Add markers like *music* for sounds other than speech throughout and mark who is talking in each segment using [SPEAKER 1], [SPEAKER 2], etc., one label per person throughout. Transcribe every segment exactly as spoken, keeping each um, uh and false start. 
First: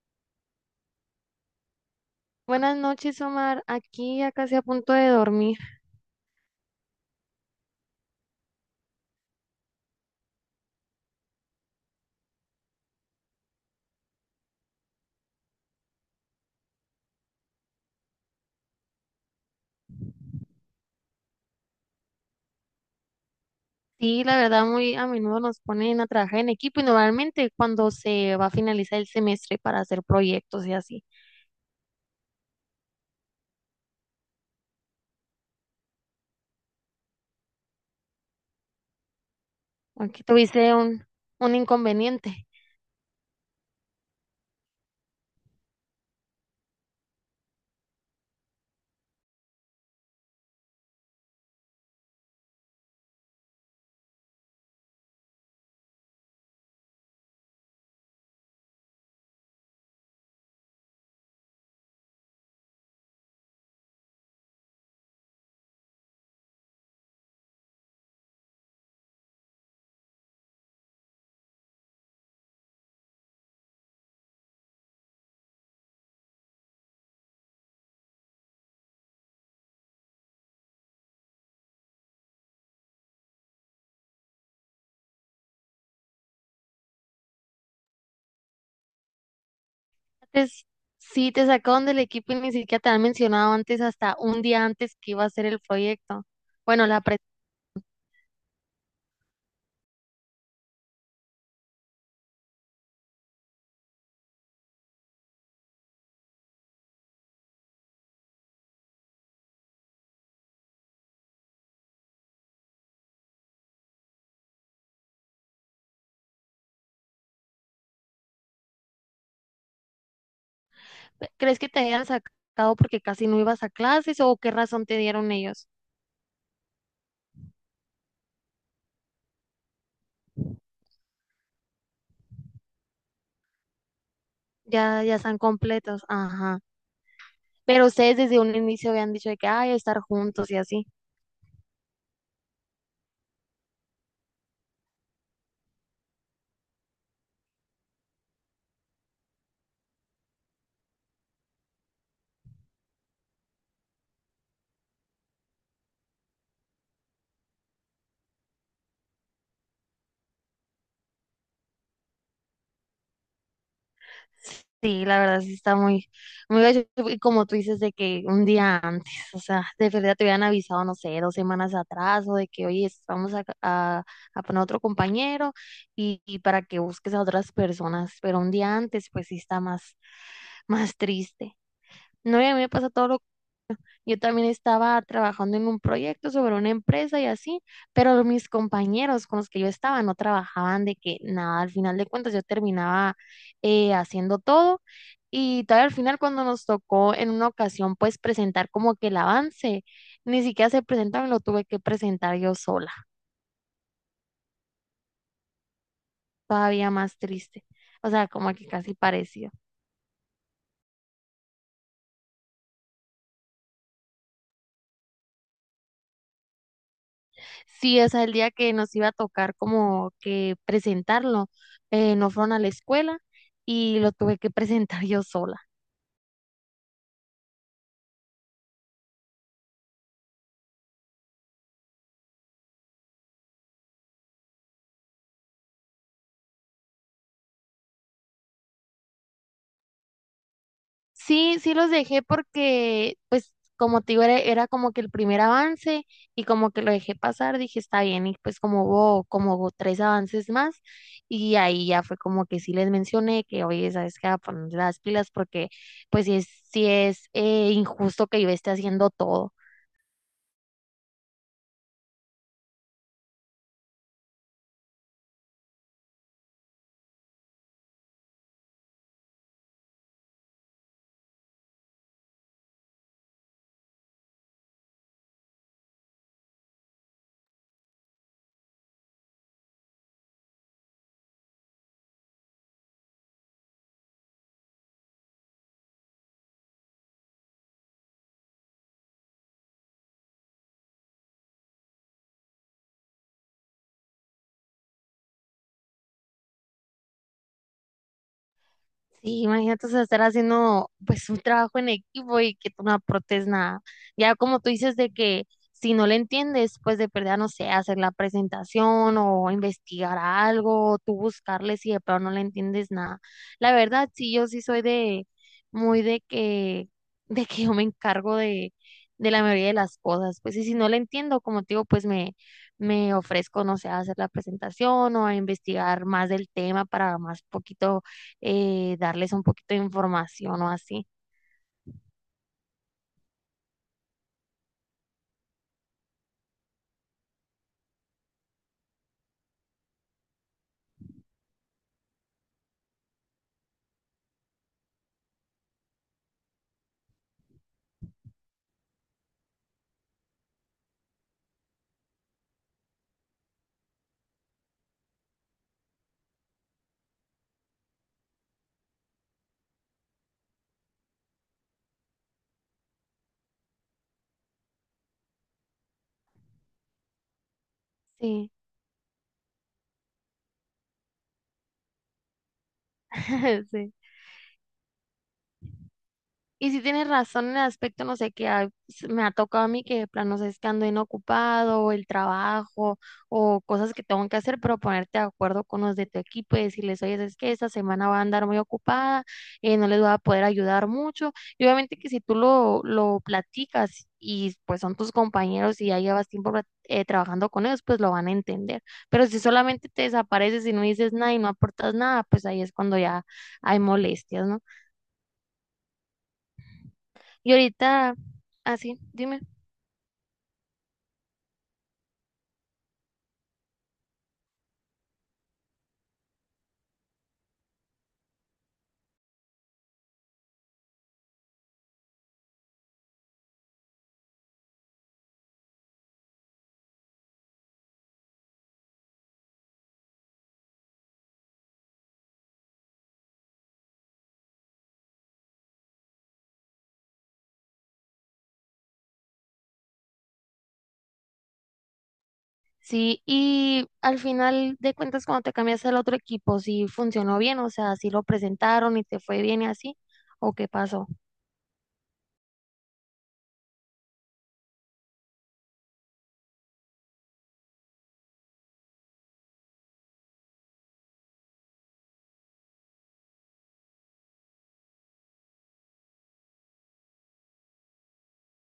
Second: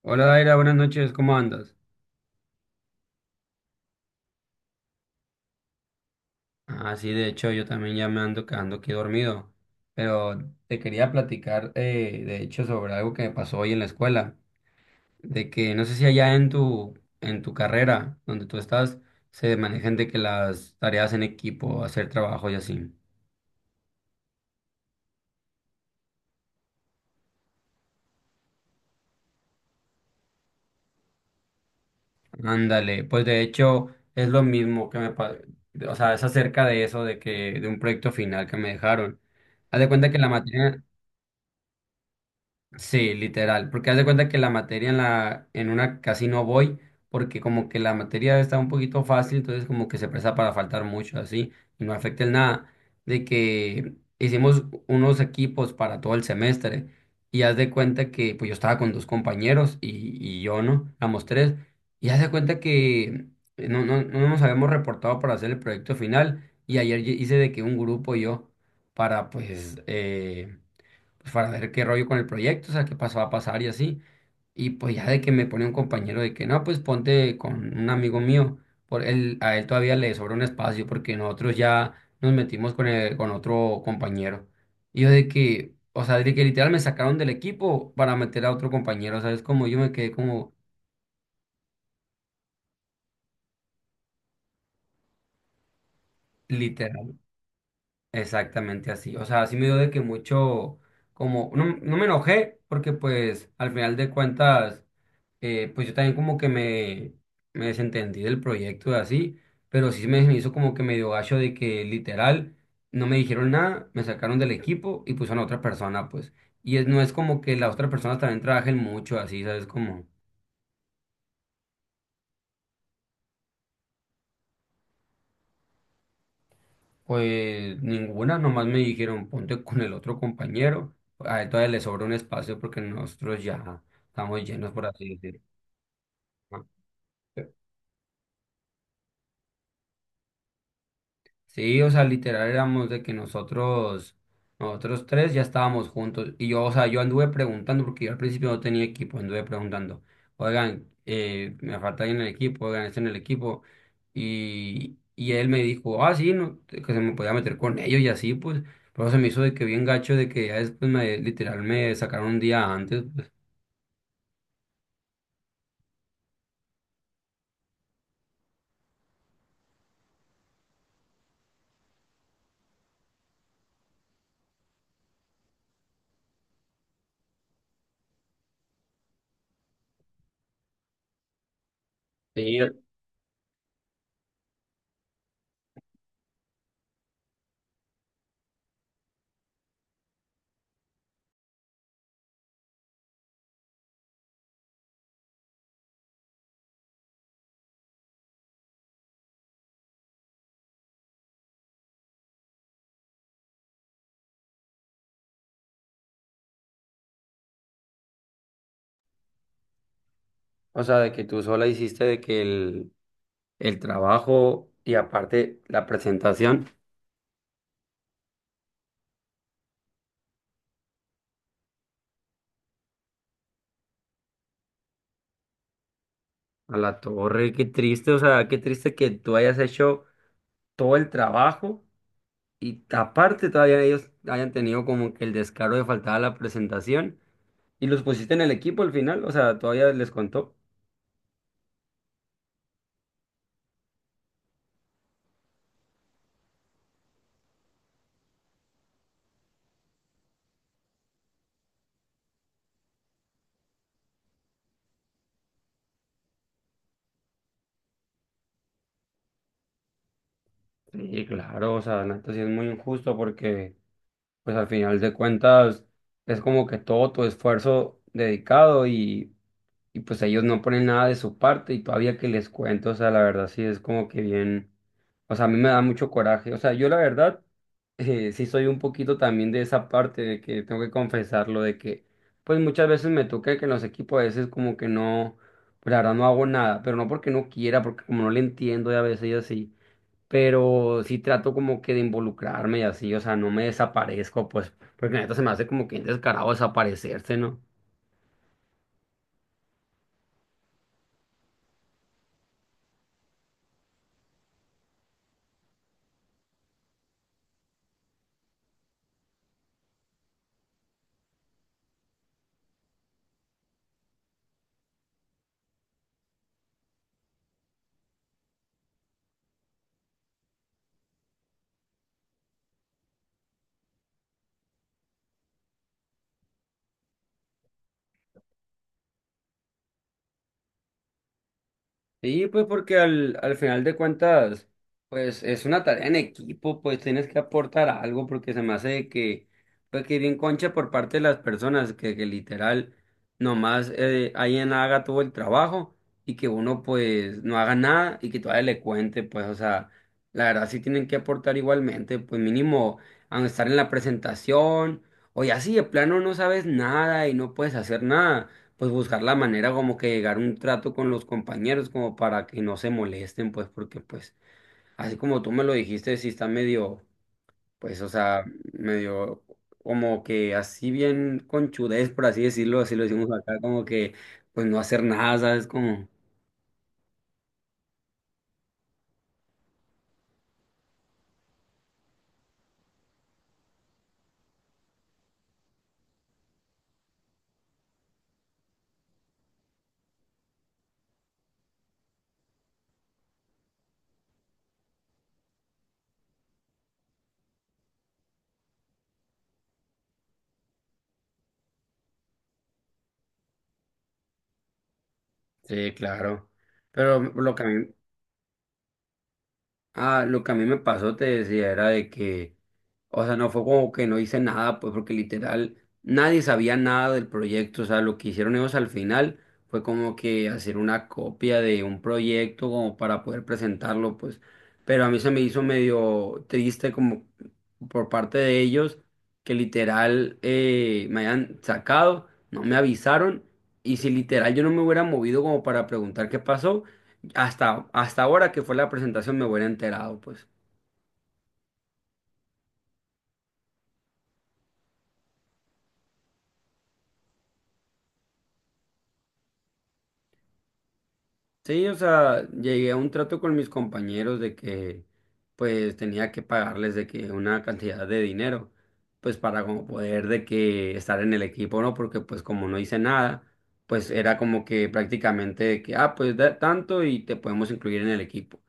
[SPEAKER 1] Hola Daira, buenas noches, ¿cómo andas?
[SPEAKER 2] Buenas noches, Omar. Aquí ya casi a punto de dormir.
[SPEAKER 1] Ah, sí, de hecho yo también ya me ando quedando aquí dormido, pero te quería platicar eh, de hecho sobre algo que me pasó hoy en la escuela, de que no sé si allá en tu, en tu carrera donde tú estás se manejan de que las tareas en equipo, hacer trabajo y así.
[SPEAKER 2] Sí, la verdad, muy a menudo nos ponen a trabajar en equipo y normalmente cuando se va a finalizar el semestre para hacer proyectos y así.
[SPEAKER 1] Ándale, pues de hecho es lo mismo que me pasó, o sea, es acerca de eso, de que de un proyecto final que me dejaron. Haz de cuenta que
[SPEAKER 2] Aquí
[SPEAKER 1] la
[SPEAKER 2] tuviste
[SPEAKER 1] materia...
[SPEAKER 2] un, un inconveniente.
[SPEAKER 1] Sí, literal, porque haz de cuenta que la materia en la en una casi no voy porque como que la materia está un poquito fácil, entonces como que se presta para faltar mucho así y no afecta en nada de que hicimos unos equipos para todo el semestre, y haz de cuenta que pues yo estaba con dos compañeros y, y yo no, éramos tres, y haz de cuenta que no, no, no nos habíamos reportado para hacer el proyecto final, y ayer hice de que un grupo yo para pues eh, pues, para ver qué rollo con el proyecto, o sea, qué pasó a pasar y así. Y pues ya de que me pone un compañero de que no, pues ponte con un amigo mío, por él, a él todavía le sobra un espacio porque nosotros ya nos metimos con, el- con otro compañero. Y yo de que, o sea, de que literal me sacaron del equipo para meter a otro compañero, ¿sabes? Como yo me quedé como
[SPEAKER 2] Antes, sí, te sacaron del equipo y ni siquiera te han mencionado antes, hasta un día antes que iba a hacer el proyecto. Bueno, la
[SPEAKER 1] literal,
[SPEAKER 2] pre-
[SPEAKER 1] exactamente así. O sea, así me dio de que mucho, como, no, no me enojé porque pues al final de cuentas eh, pues yo también como que me, me desentendí del proyecto y así, pero sí me, me hizo como que medio gacho de que literal no me dijeron nada, me sacaron del equipo y pusieron a otra persona, pues. Y es, no es como que las otras personas también trabajen mucho así, ¿sabes? Como,
[SPEAKER 2] ¿crees que te hayan sacado porque casi no ibas a clases o qué razón te dieron ellos?
[SPEAKER 1] pues ninguna, nomás me dijeron ponte con el otro compañero, a él todavía le sobra un espacio porque nosotros ya estamos llenos, por
[SPEAKER 2] Ya,
[SPEAKER 1] así
[SPEAKER 2] ya están
[SPEAKER 1] decirlo.
[SPEAKER 2] completos. Ajá.
[SPEAKER 1] ¿No?
[SPEAKER 2] Pero ustedes desde un inicio habían dicho de que, ay, estar juntos y así.
[SPEAKER 1] Sí, o sea, literal éramos de que nosotros, nosotros tres ya estábamos juntos. Y yo, o sea, yo anduve preguntando, porque yo al principio no tenía equipo, anduve preguntando, oigan, eh, me falta alguien en el equipo, oigan, está en el equipo. Y, y él me dijo, ah, sí, no, que se me podía meter con ellos y así, pues. Pero se me hizo de que bien gacho, de que ya después me, literal, me sacaron un día antes, pues.
[SPEAKER 2] Sí, la verdad sí está muy, muy gacho. Y como tú dices, de que un día antes, o sea, de verdad te hubieran avisado, no sé, dos semanas atrás, o de que, oye, es- vamos a, a, a poner otro compañero y, y para que busques a otras personas. Pero un día antes, pues sí está más, más triste. No, y a
[SPEAKER 1] Sí,
[SPEAKER 2] mí me pasa todo lo. Yo también estaba trabajando en un proyecto sobre una empresa y así, pero mis compañeros con los que yo estaba no trabajaban de que nada, al final de cuentas yo terminaba eh, haciendo todo y todavía al final cuando nos tocó en una ocasión pues presentar como que el avance, ni siquiera se presentaron, lo tuve que presentar yo sola, todavía más triste, o sea, como que casi parecido.
[SPEAKER 1] o sea, de que tú sola hiciste de que el, el trabajo y aparte la presentación.
[SPEAKER 2] Sí, o sea, el día que nos iba a tocar como que presentarlo, eh, no fueron a la escuela y lo tuve que presentar yo sola.
[SPEAKER 1] A la torre, qué triste, o sea, qué triste que tú hayas hecho todo el trabajo y aparte todavía ellos hayan tenido como que el descaro de faltar a la presentación y los pusiste en el equipo al final, o sea, todavía les contó.
[SPEAKER 2] Sí, sí los dejé porque, pues, como te digo, era, era como que el primer avance y como que lo dejé pasar, dije, está bien, y pues como hubo como hubo tres avances más y ahí ya fue como que sí les mencioné que, oye, ¿sabes qué? A poner las pilas porque, pues, sí es, sí es eh, injusto que yo esté haciendo todo.
[SPEAKER 1] Sí, claro, o sea, Nato, sí es muy injusto porque pues al final de cuentas es como que todo tu esfuerzo dedicado y y pues ellos no ponen nada de su parte y todavía que les cuento, o sea, la verdad sí es como que bien, o sea, a mí me da mucho coraje, o sea, yo la verdad eh, sí soy un poquito también de esa parte de que tengo que confesarlo, de que pues muchas veces me toca que en los equipos a veces como que no, pues la verdad no hago nada, pero no porque no quiera, porque como no le entiendo y a veces y así, pero sí trato como que de involucrarme y así, o sea, no me desaparezco, pues, porque la neta se me hace como que bien descarado desaparecerse, ¿no?
[SPEAKER 2] Sí, imagínate, o sea, estar haciendo pues un trabajo en equipo y que tú no aportes nada. Ya como tú dices de que si no le entiendes, pues de perder, no sé, hacer la presentación o investigar algo, o tú buscarle si de pronto no le entiendes nada. La verdad, sí, yo sí soy de muy de que de que yo me encargo de de la mayoría de las cosas, pues y si no le entiendo, como te digo, pues me me ofrezco, no sé, a hacer la presentación o a investigar más del tema para más poquito, eh, darles un poquito de información o así.
[SPEAKER 1] Sí, pues porque al, al final de cuentas, pues es una tarea en equipo, pues tienes que aportar algo porque se me hace de que, pues que bien concha por parte de las personas, que, que literal nomás eh, alguien haga todo el trabajo y que uno pues no haga nada y que todavía le cuente, pues o sea, la verdad sí tienen que aportar igualmente, pues mínimo a estar en la presentación o ya si de plano no sabes nada y no puedes hacer nada, pues buscar la manera como que llegar a un trato con los compañeros como para que no se molesten, pues porque pues así como tú me lo dijiste, sí está medio, pues o sea,
[SPEAKER 2] Sí,
[SPEAKER 1] medio como que así bien conchudez, por así decirlo, así lo decimos acá,
[SPEAKER 2] *laughs*
[SPEAKER 1] como
[SPEAKER 2] sí.
[SPEAKER 1] que pues no hacer nada, ¿sabes? Como,
[SPEAKER 2] Y si tienes razón en el aspecto, no sé, que a- s- me ha tocado a mí que de plano, no sé, es que ando inocupado, o el trabajo, o cosas que tengo que hacer, pero ponerte de acuerdo con los de tu equipo y decirles, oye, es que esta semana va a andar muy ocupada, eh, no les voy a poder ayudar mucho. Y obviamente que si tú lo, lo platicas y pues son tus compañeros y ya llevas tiempo plat- eh, trabajando con ellos, pues lo van a entender. Pero si solamente te desapareces y no dices nada y no aportas nada, pues ahí es cuando ya hay molestias, ¿no?
[SPEAKER 1] sí, claro. Pero
[SPEAKER 2] Y
[SPEAKER 1] lo que a mí,
[SPEAKER 2] ahorita... Así, dime.
[SPEAKER 1] ah, lo que a mí me pasó, te decía, era de que, o sea, no fue como que no hice nada, pues porque literal nadie sabía nada del proyecto, o sea, lo que hicieron ellos al final fue como que hacer una copia de un proyecto como para poder presentarlo, pues, pero a mí se me hizo medio triste como por parte de ellos que literal eh, me hayan sacado, no me avisaron, y si literal yo no me hubiera movido como para preguntar qué pasó. Hasta, hasta ahora que fue la presentación me hubiera enterado, pues.
[SPEAKER 2] Sí, y al final de cuentas, cuando te cambiaste al otro equipo, si funcionó bien, o sea, si lo presentaron y te fue bien y así, o qué pasó,
[SPEAKER 1] Sí, o sea, llegué a un trato con mis compañeros de que, pues, tenía que pagarles de que una cantidad de dinero, pues, para como poder de que estar en el equipo, ¿no? Porque, pues, como no hice nada, pues, era como que prácticamente de que, ah, pues, da tanto y te podemos incluir en el equipo.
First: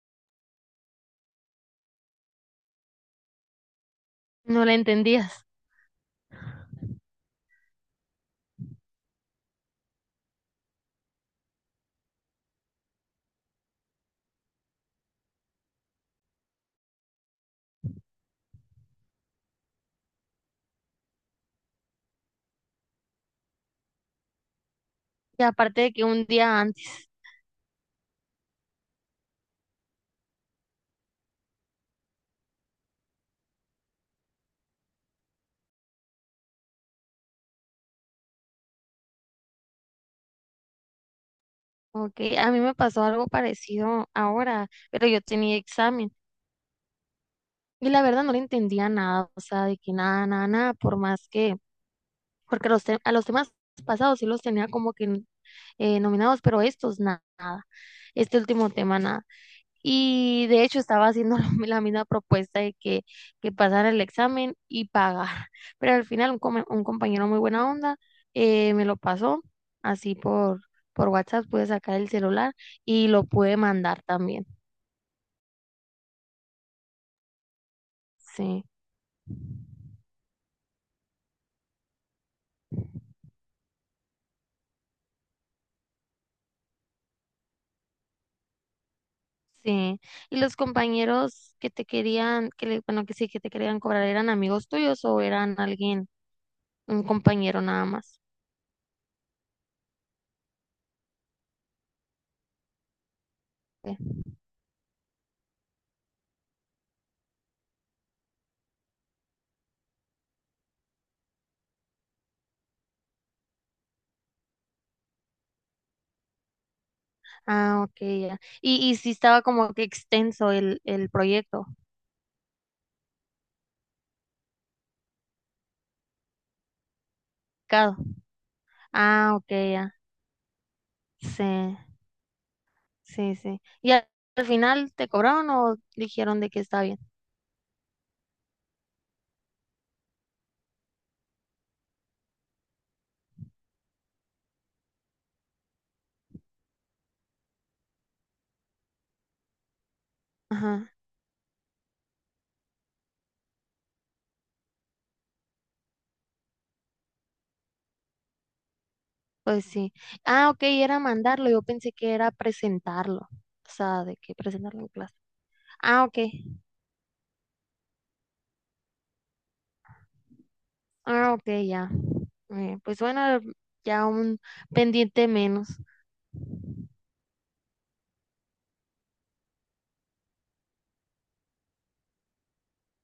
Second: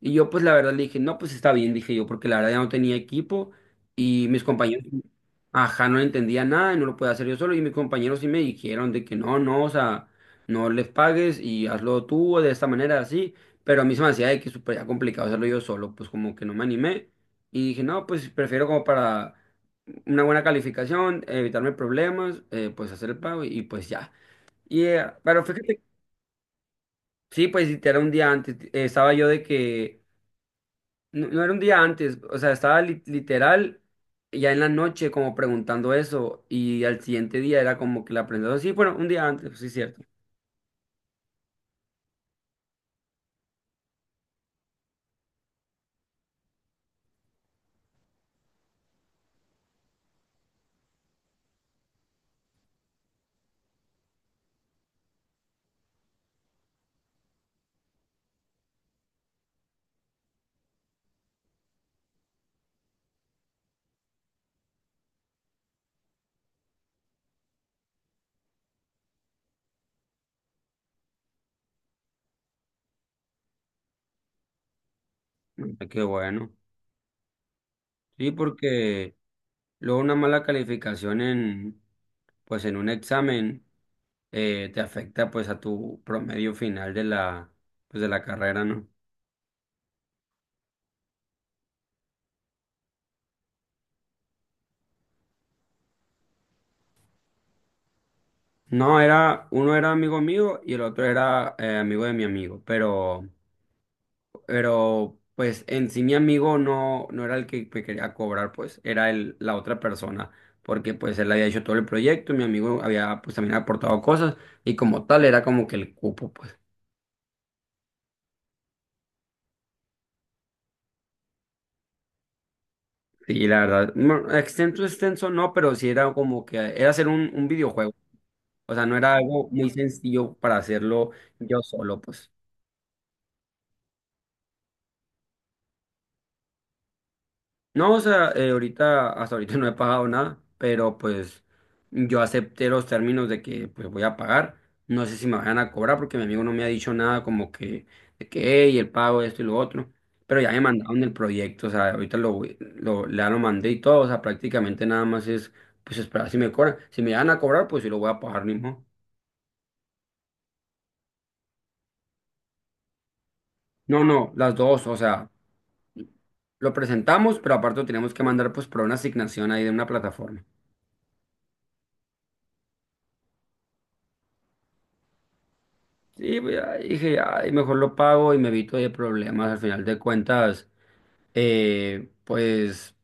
[SPEAKER 1] Y yo, pues, la verdad le dije, no, pues, está bien, dije yo, porque la verdad ya no tenía equipo y mis
[SPEAKER 2] no le
[SPEAKER 1] compañeros
[SPEAKER 2] entendías.
[SPEAKER 1] ajá, no entendía nada y no lo podía hacer yo solo. Y mis compañeros sí me dijeron de que no, no, o sea, no les pagues y hazlo tú de esta manera, así. Pero a mí se me hacía de que súper ya complicado hacerlo yo solo, pues como que no me animé. Y dije, no, pues prefiero como para una buena calificación, evitarme problemas, eh, pues hacer el pago y, pues ya. Y, eh,
[SPEAKER 2] Y
[SPEAKER 1] pero fíjate,
[SPEAKER 2] aparte de que un día antes,
[SPEAKER 1] sí, pues si era un día antes, eh, estaba yo de que no, no era un día antes, o sea, estaba li- literal ya en la noche como preguntando eso y al siguiente día era como que la aprendió. Sí, bueno, un día antes, sí, cierto.
[SPEAKER 2] ok, a mí me pasó algo parecido ahora, pero yo tenía examen y la verdad no le entendía nada, o sea, de que nada, nada, nada, por más que, porque los te- a los temas pasados sí los tenía como que eh, nominados, pero estos na- nada, este último tema nada. Y de hecho estaba haciendo *laughs* la la misma propuesta de que, que pasara el examen y pagar. *laughs* Pero al final un, come- un compañero muy buena onda, eh, me lo pasó así por, por WhatsApp, pude sacar el celular y lo pude mandar también.
[SPEAKER 1] Mm, qué bueno. Sí,
[SPEAKER 2] Sí,
[SPEAKER 1] porque luego una mala calificación en, pues en un examen eh, te afecta pues a tu promedio final de la, pues de la carrera, ¿no?
[SPEAKER 2] sí. ¿Y los compañeros que te querían, que le- bueno, que sí, que te querían cobrar, eran amigos tuyos o eran alguien, un compañero nada más?
[SPEAKER 1] No, era, uno era amigo mío y el otro era eh, amigo de mi amigo, pero... Pero pues en sí mi amigo no, no era el que me quería cobrar, pues era el, la otra persona, porque pues él había hecho todo el proyecto, mi amigo había pues también aportado cosas y como tal era como que el cupo, pues.
[SPEAKER 2] Ah, ok, ya. Y, y sí estaba como que extenso el, el proyecto,
[SPEAKER 1] Sí, la verdad, no, extenso, extenso no, pero sí era como que era hacer un, un videojuego,
[SPEAKER 2] claro.
[SPEAKER 1] o sea, no era
[SPEAKER 2] Ah, ok,
[SPEAKER 1] algo muy
[SPEAKER 2] ya.
[SPEAKER 1] sencillo para hacerlo
[SPEAKER 2] Sí,
[SPEAKER 1] yo solo, pues.
[SPEAKER 2] sí, sí. ¿Y al al final te cobraron o dijeron de que está bien?
[SPEAKER 1] No, o sea, eh, ahorita, hasta ahorita *laughs* no he pagado nada, pero pues yo acepté los términos de que pues voy a pagar. No sé si me van a cobrar porque mi amigo no me ha dicho nada como que, de que, hey, el pago, esto y lo otro. Pero ya me
[SPEAKER 2] Ajá,
[SPEAKER 1] mandaron el proyecto, o sea, ahorita lo, voy- lo, ya lo mandé y todo, o sea, prácticamente nada más es pues esperar si me cobran. Si me van a cobrar, pues sí lo voy a pagar mismo.
[SPEAKER 2] pues sí. Ah, ok, era mandarlo. Yo pensé que era presentarlo. O
[SPEAKER 1] No,
[SPEAKER 2] sea, de
[SPEAKER 1] no,
[SPEAKER 2] que
[SPEAKER 1] las
[SPEAKER 2] presentarlo
[SPEAKER 1] dos,
[SPEAKER 2] en
[SPEAKER 1] o
[SPEAKER 2] clase.
[SPEAKER 1] sea,
[SPEAKER 2] Ah, ok.
[SPEAKER 1] lo presentamos, pero aparte lo tenemos que mandar pues por una asignación ahí de una plataforma.
[SPEAKER 2] Ah, ok, ya. Eh, pues bueno, ya un pendiente menos.
[SPEAKER 1] Sí, pues, ya dije, ay, mejor lo pago y me evito de problemas. Al final de cuentas, eh, pues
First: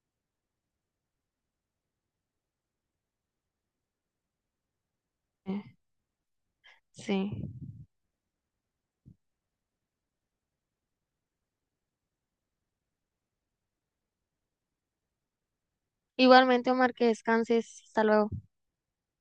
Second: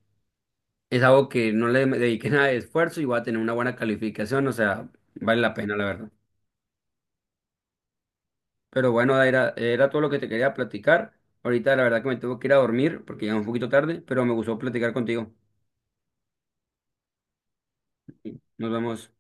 [SPEAKER 1] es algo que no le dediqué nada de esfuerzo y voy a tener una buena calificación. O sea, vale la
[SPEAKER 2] Eh,
[SPEAKER 1] pena, la verdad.
[SPEAKER 2] sí.
[SPEAKER 1] Pero bueno, era, era todo lo que te quería platicar. Ahorita, la verdad, que me tengo que ir a dormir porque ya es un poquito tarde, pero me gustó platicar contigo.
[SPEAKER 2] Igualmente, Omar, que descanses. Hasta luego.
[SPEAKER 1] Nos vemos.